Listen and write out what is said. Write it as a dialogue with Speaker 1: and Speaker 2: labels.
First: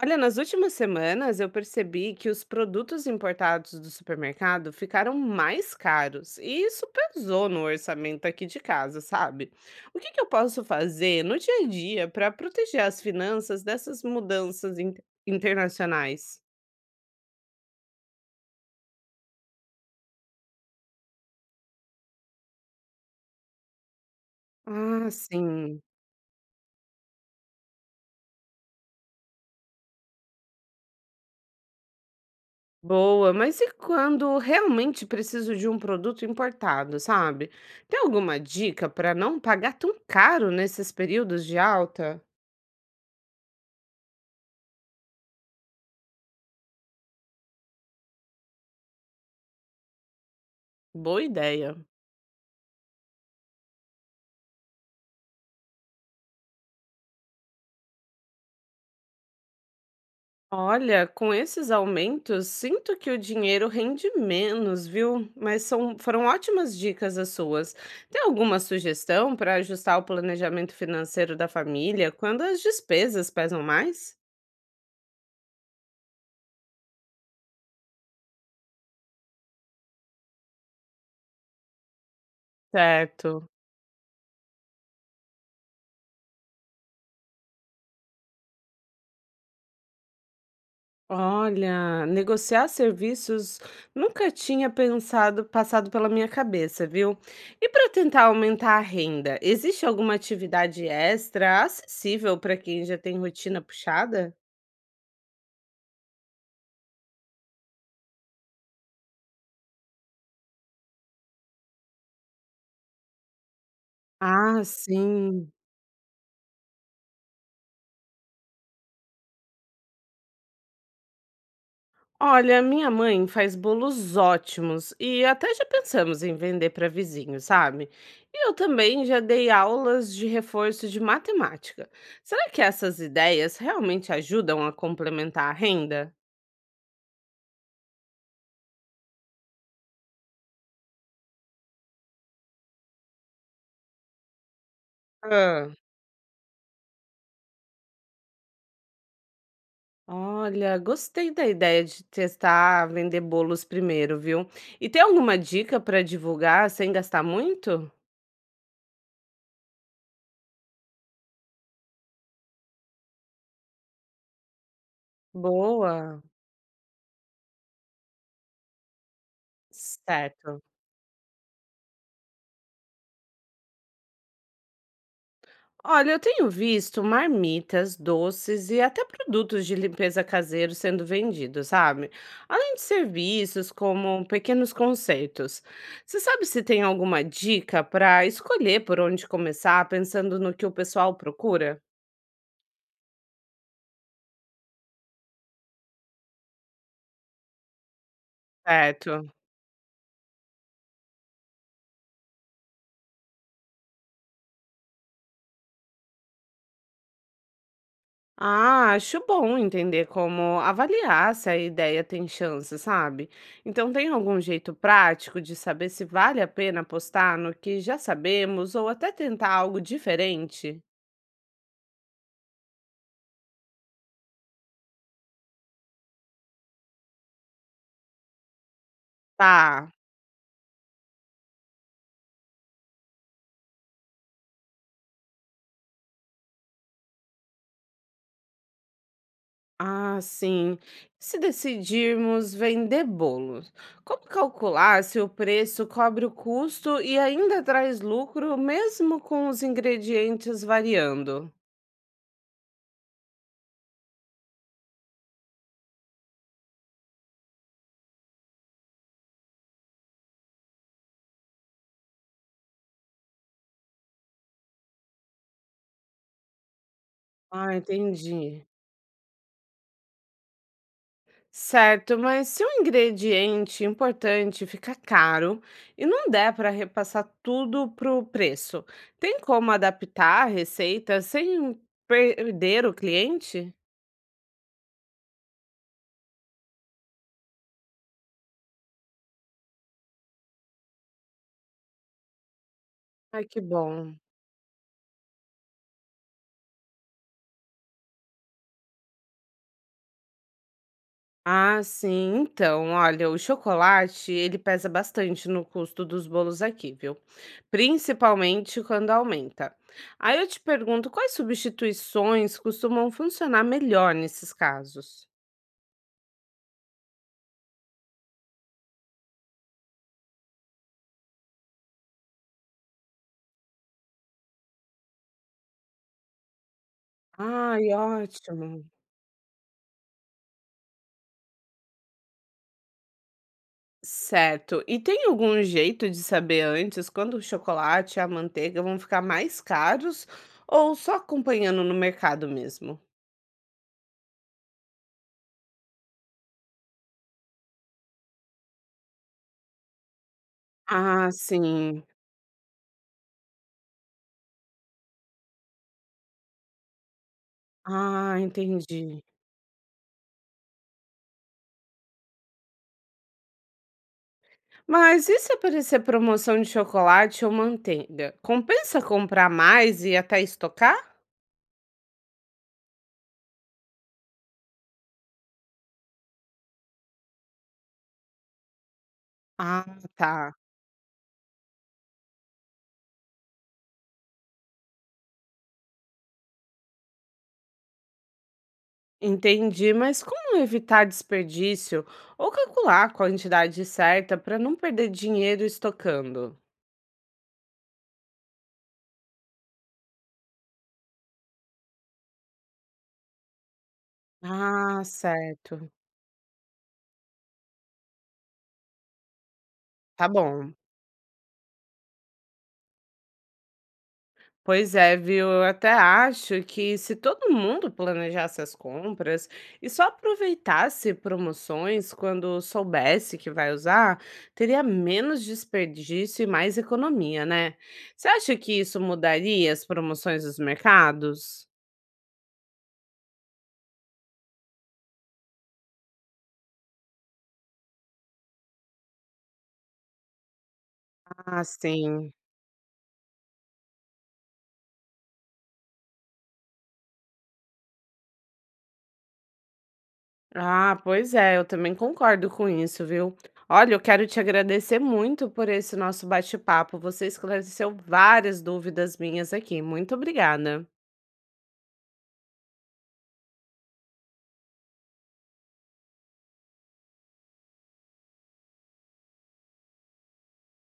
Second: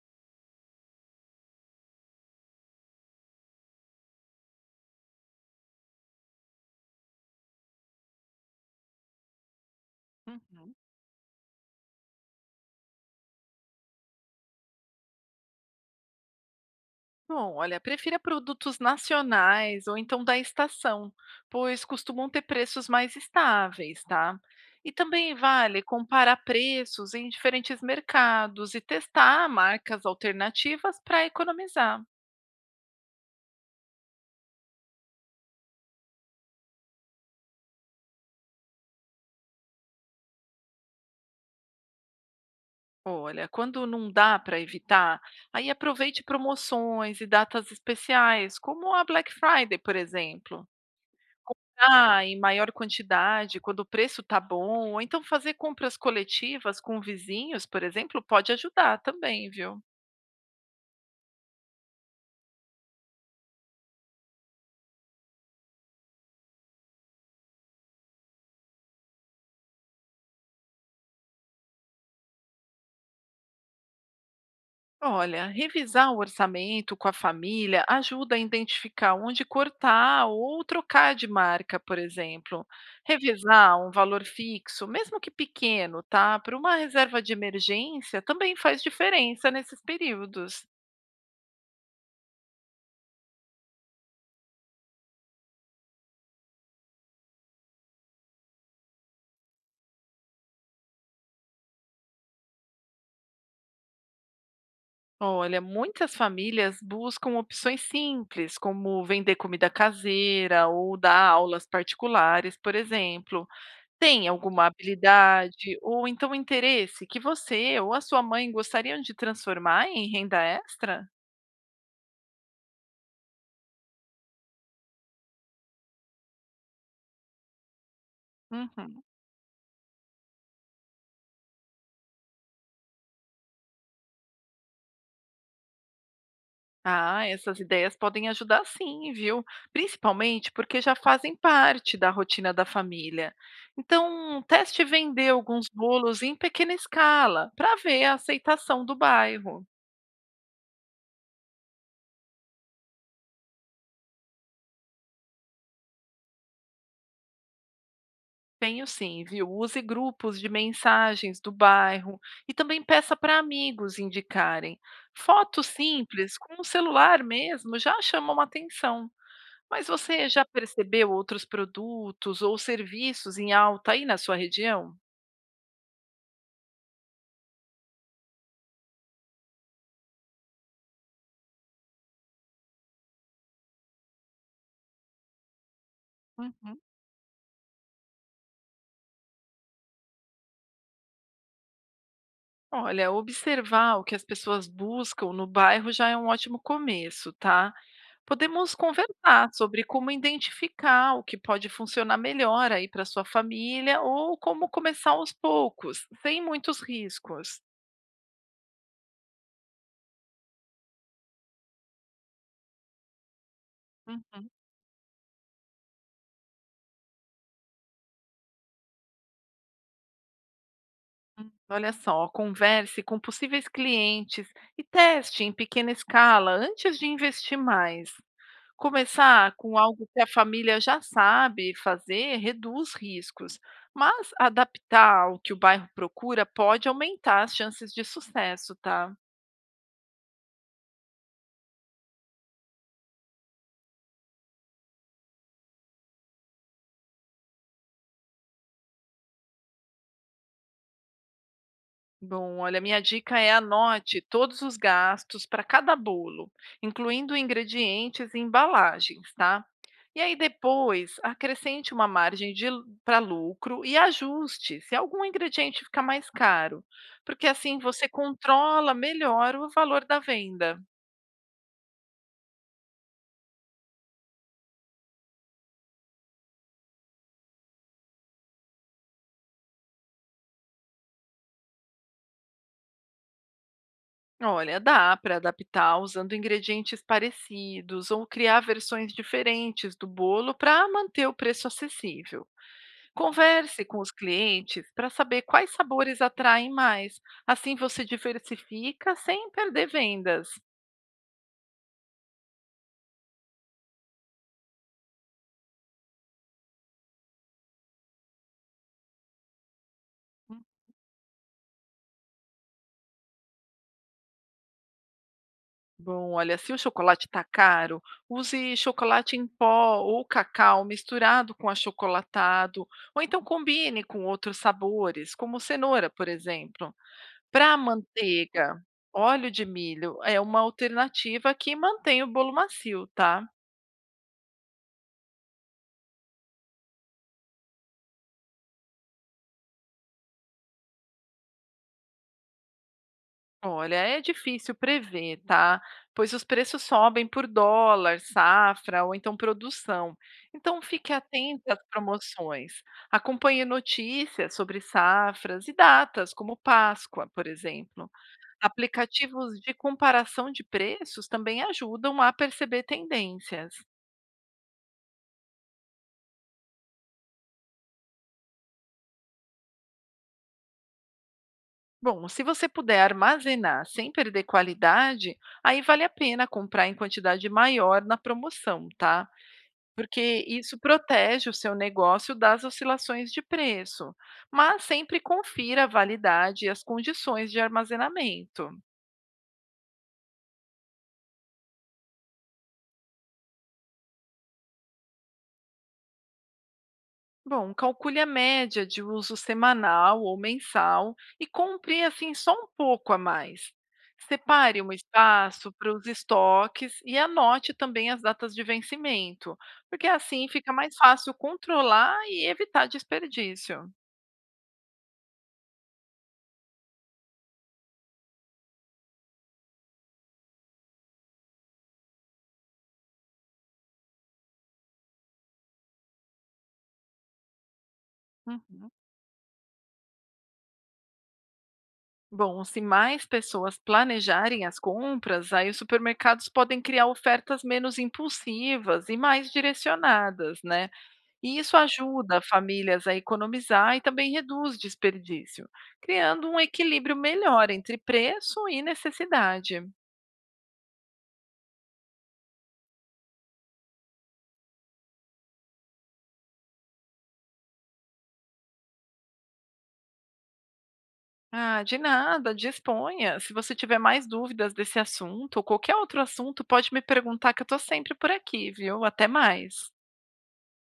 Speaker 1: Olha, nas últimas semanas eu percebi que os produtos importados do supermercado ficaram mais caros e isso pesou no orçamento aqui de casa, sabe? O que que eu posso
Speaker 2: Uhum.
Speaker 1: fazer no dia a dia para proteger as finanças dessas mudanças internacionais?
Speaker 2: Bom, olha, prefira produtos nacionais ou então da estação, pois costumam ter preços mais estáveis, tá? E
Speaker 1: Ah,
Speaker 2: também vale
Speaker 1: sim.
Speaker 2: comparar preços em diferentes mercados e testar marcas alternativas para economizar.
Speaker 1: Boa, mas e quando realmente preciso de um produto importado, sabe? Tem alguma dica para não pagar tão caro nesses períodos de alta?
Speaker 2: Olha, quando não dá para evitar, aí aproveite promoções e datas especiais, como a Black Friday, por exemplo.
Speaker 1: Boa ideia.
Speaker 2: Comprar em maior quantidade quando o preço está bom, ou então fazer compras coletivas com vizinhos, por exemplo, pode ajudar também, viu?
Speaker 1: Olha, com esses aumentos, sinto que o dinheiro rende menos, viu? Foram ótimas dicas as suas. Tem alguma sugestão para ajustar o planejamento financeiro da família quando as despesas pesam mais?
Speaker 2: Olha, revisar o orçamento com a família ajuda a identificar onde cortar ou trocar de marca, por exemplo.
Speaker 1: Certo.
Speaker 2: Revisar um valor fixo, mesmo que pequeno, tá? Para uma reserva de emergência também faz diferença nesses períodos.
Speaker 1: Olha, negociar serviços nunca tinha pensado, passado pela minha cabeça, viu? E para tentar aumentar a renda, existe alguma atividade extra acessível para quem já tem rotina puxada?
Speaker 2: Olha, muitas famílias buscam opções simples, como vender comida caseira ou dar aulas particulares, por exemplo. Tem
Speaker 1: Ah,
Speaker 2: alguma
Speaker 1: sim.
Speaker 2: habilidade ou então interesse que você ou a sua mãe gostariam de transformar em renda extra?
Speaker 1: Olha, minha mãe faz bolos ótimos e até já pensamos em vender para vizinhos, sabe? E eu
Speaker 2: Uhum.
Speaker 1: também já dei aulas de reforço de matemática. Será que essas ideias realmente ajudam a complementar a renda?
Speaker 2: Ah, essas ideias podem ajudar sim, viu? Principalmente porque já fazem parte da rotina da família. Então, teste vender alguns
Speaker 1: Ah,
Speaker 2: bolos em pequena escala para ver a aceitação do bairro.
Speaker 1: olha, gostei da ideia de testar vender bolos primeiro, viu? E tem alguma dica para divulgar sem gastar muito?
Speaker 2: Tenho sim, viu? Use grupos de mensagens do bairro e também peça para amigos indicarem. Fotos
Speaker 1: Boa,
Speaker 2: simples, com o celular mesmo, já chamam atenção. Mas você já
Speaker 1: certo.
Speaker 2: percebeu outros produtos ou serviços em alta aí na sua região?
Speaker 1: Olha, eu tenho visto marmitas, doces e até produtos de limpeza caseiro sendo vendidos, sabe? Além de serviços como pequenos concertos. Você sabe se
Speaker 2: Uhum.
Speaker 1: tem alguma dica para escolher por onde começar, pensando no que o pessoal procura?
Speaker 2: Olha, observar o que as pessoas buscam no bairro já é um ótimo começo, tá? Podemos
Speaker 1: Certo.
Speaker 2: conversar sobre como identificar o que pode funcionar melhor aí para sua família ou como começar aos poucos, sem muitos riscos.
Speaker 1: Ah, acho bom entender como avaliar se a ideia tem chance, sabe? Então, tem algum
Speaker 2: Uhum.
Speaker 1: jeito prático de saber se vale a pena apostar no que já sabemos ou até tentar algo diferente?
Speaker 2: Olha só, converse com possíveis clientes e teste em pequena escala antes de investir mais. Começar com
Speaker 1: Tá.
Speaker 2: algo que a família já sabe fazer reduz riscos, mas adaptar ao que o bairro procura pode aumentar as chances de sucesso, tá?
Speaker 1: Ah, sim. Se decidirmos vender bolos, como calcular se o preço cobre o custo e ainda traz lucro, mesmo com os ingredientes variando?
Speaker 2: Bom, olha, minha dica é anote todos os gastos para cada bolo, incluindo ingredientes e embalagens, tá? E aí depois acrescente uma margem para lucro e ajuste se algum ingrediente ficar mais caro, porque
Speaker 1: Ah,
Speaker 2: assim você
Speaker 1: entendi.
Speaker 2: controla melhor o valor da venda.
Speaker 1: Certo, mas se um ingrediente importante fica caro e não der para repassar tudo para o preço, tem como adaptar a receita sem perder o cliente?
Speaker 2: Olha, dá para adaptar usando ingredientes parecidos ou criar versões diferentes do bolo para manter o preço acessível.
Speaker 1: Ai, que
Speaker 2: Converse
Speaker 1: bom.
Speaker 2: com os clientes para saber quais sabores atraem mais. Assim você diversifica sem perder vendas.
Speaker 1: Ah, sim. Então, olha, o chocolate, ele pesa bastante no custo dos bolos aqui, viu? Principalmente quando aumenta. Aí eu te pergunto, quais substituições costumam funcionar melhor nesses casos?
Speaker 2: Bom, olha, se o chocolate está caro, use chocolate em pó ou cacau misturado com achocolatado, ou então combine com outros sabores, como cenoura, por exemplo. Pra
Speaker 1: Ai,
Speaker 2: manteiga,
Speaker 1: ótimo.
Speaker 2: óleo de milho é uma alternativa que mantém o bolo macio, tá?
Speaker 1: Certo. E tem algum jeito de saber antes quando o chocolate e a manteiga vão ficar mais caros ou só acompanhando no mercado mesmo?
Speaker 2: Olha, é difícil prever, tá? Pois os preços sobem por dólar, safra ou então produção. Então fique
Speaker 1: Ah,
Speaker 2: atento às
Speaker 1: sim.
Speaker 2: promoções. Acompanhe notícias sobre safras e datas, como Páscoa, por exemplo.
Speaker 1: Ah, entendi.
Speaker 2: Aplicativos de comparação de preços também ajudam a perceber tendências.
Speaker 1: Mas e se aparecer promoção de chocolate ou manteiga? Compensa comprar mais e até estocar?
Speaker 2: Bom, se você puder armazenar sem perder qualidade, aí vale a pena comprar em quantidade maior na promoção, tá?
Speaker 1: Ah,
Speaker 2: Porque
Speaker 1: tá.
Speaker 2: isso protege o seu negócio das oscilações de preço. Mas sempre confira a validade e as condições de armazenamento.
Speaker 1: Entendi, mas como evitar desperdício ou calcular a quantidade certa para não perder dinheiro estocando?
Speaker 2: Bom, calcule a média de uso semanal ou mensal e compre assim só um pouco a mais. Separe um
Speaker 1: Ah,
Speaker 2: espaço
Speaker 1: certo.
Speaker 2: para os estoques e anote também as datas de vencimento, porque
Speaker 1: Tá
Speaker 2: assim fica
Speaker 1: bom.
Speaker 2: mais fácil controlar e evitar desperdício.
Speaker 1: Pois é, viu? Eu até acho que se todo mundo planejasse as compras e só aproveitasse promoções quando soubesse que vai usar, teria menos desperdício e mais economia, né? Você acha que
Speaker 2: Uhum.
Speaker 1: isso mudaria as promoções dos mercados?
Speaker 2: Bom, se mais pessoas planejarem as compras, aí os supermercados podem criar ofertas menos impulsivas e mais direcionadas, né? E
Speaker 1: Ah,
Speaker 2: isso
Speaker 1: sim.
Speaker 2: ajuda famílias a economizar e também reduz desperdício, criando um equilíbrio melhor entre preço e necessidade.
Speaker 1: Ah, pois é, eu também concordo com isso, viu? Olha, eu quero te agradecer muito por esse nosso bate-papo. Você esclareceu várias dúvidas minhas aqui. Muito obrigada.
Speaker 2: Ah, de nada, disponha. Se você tiver mais dúvidas desse assunto ou qualquer outro assunto, pode me perguntar que eu estou sempre por aqui, viu? Até mais.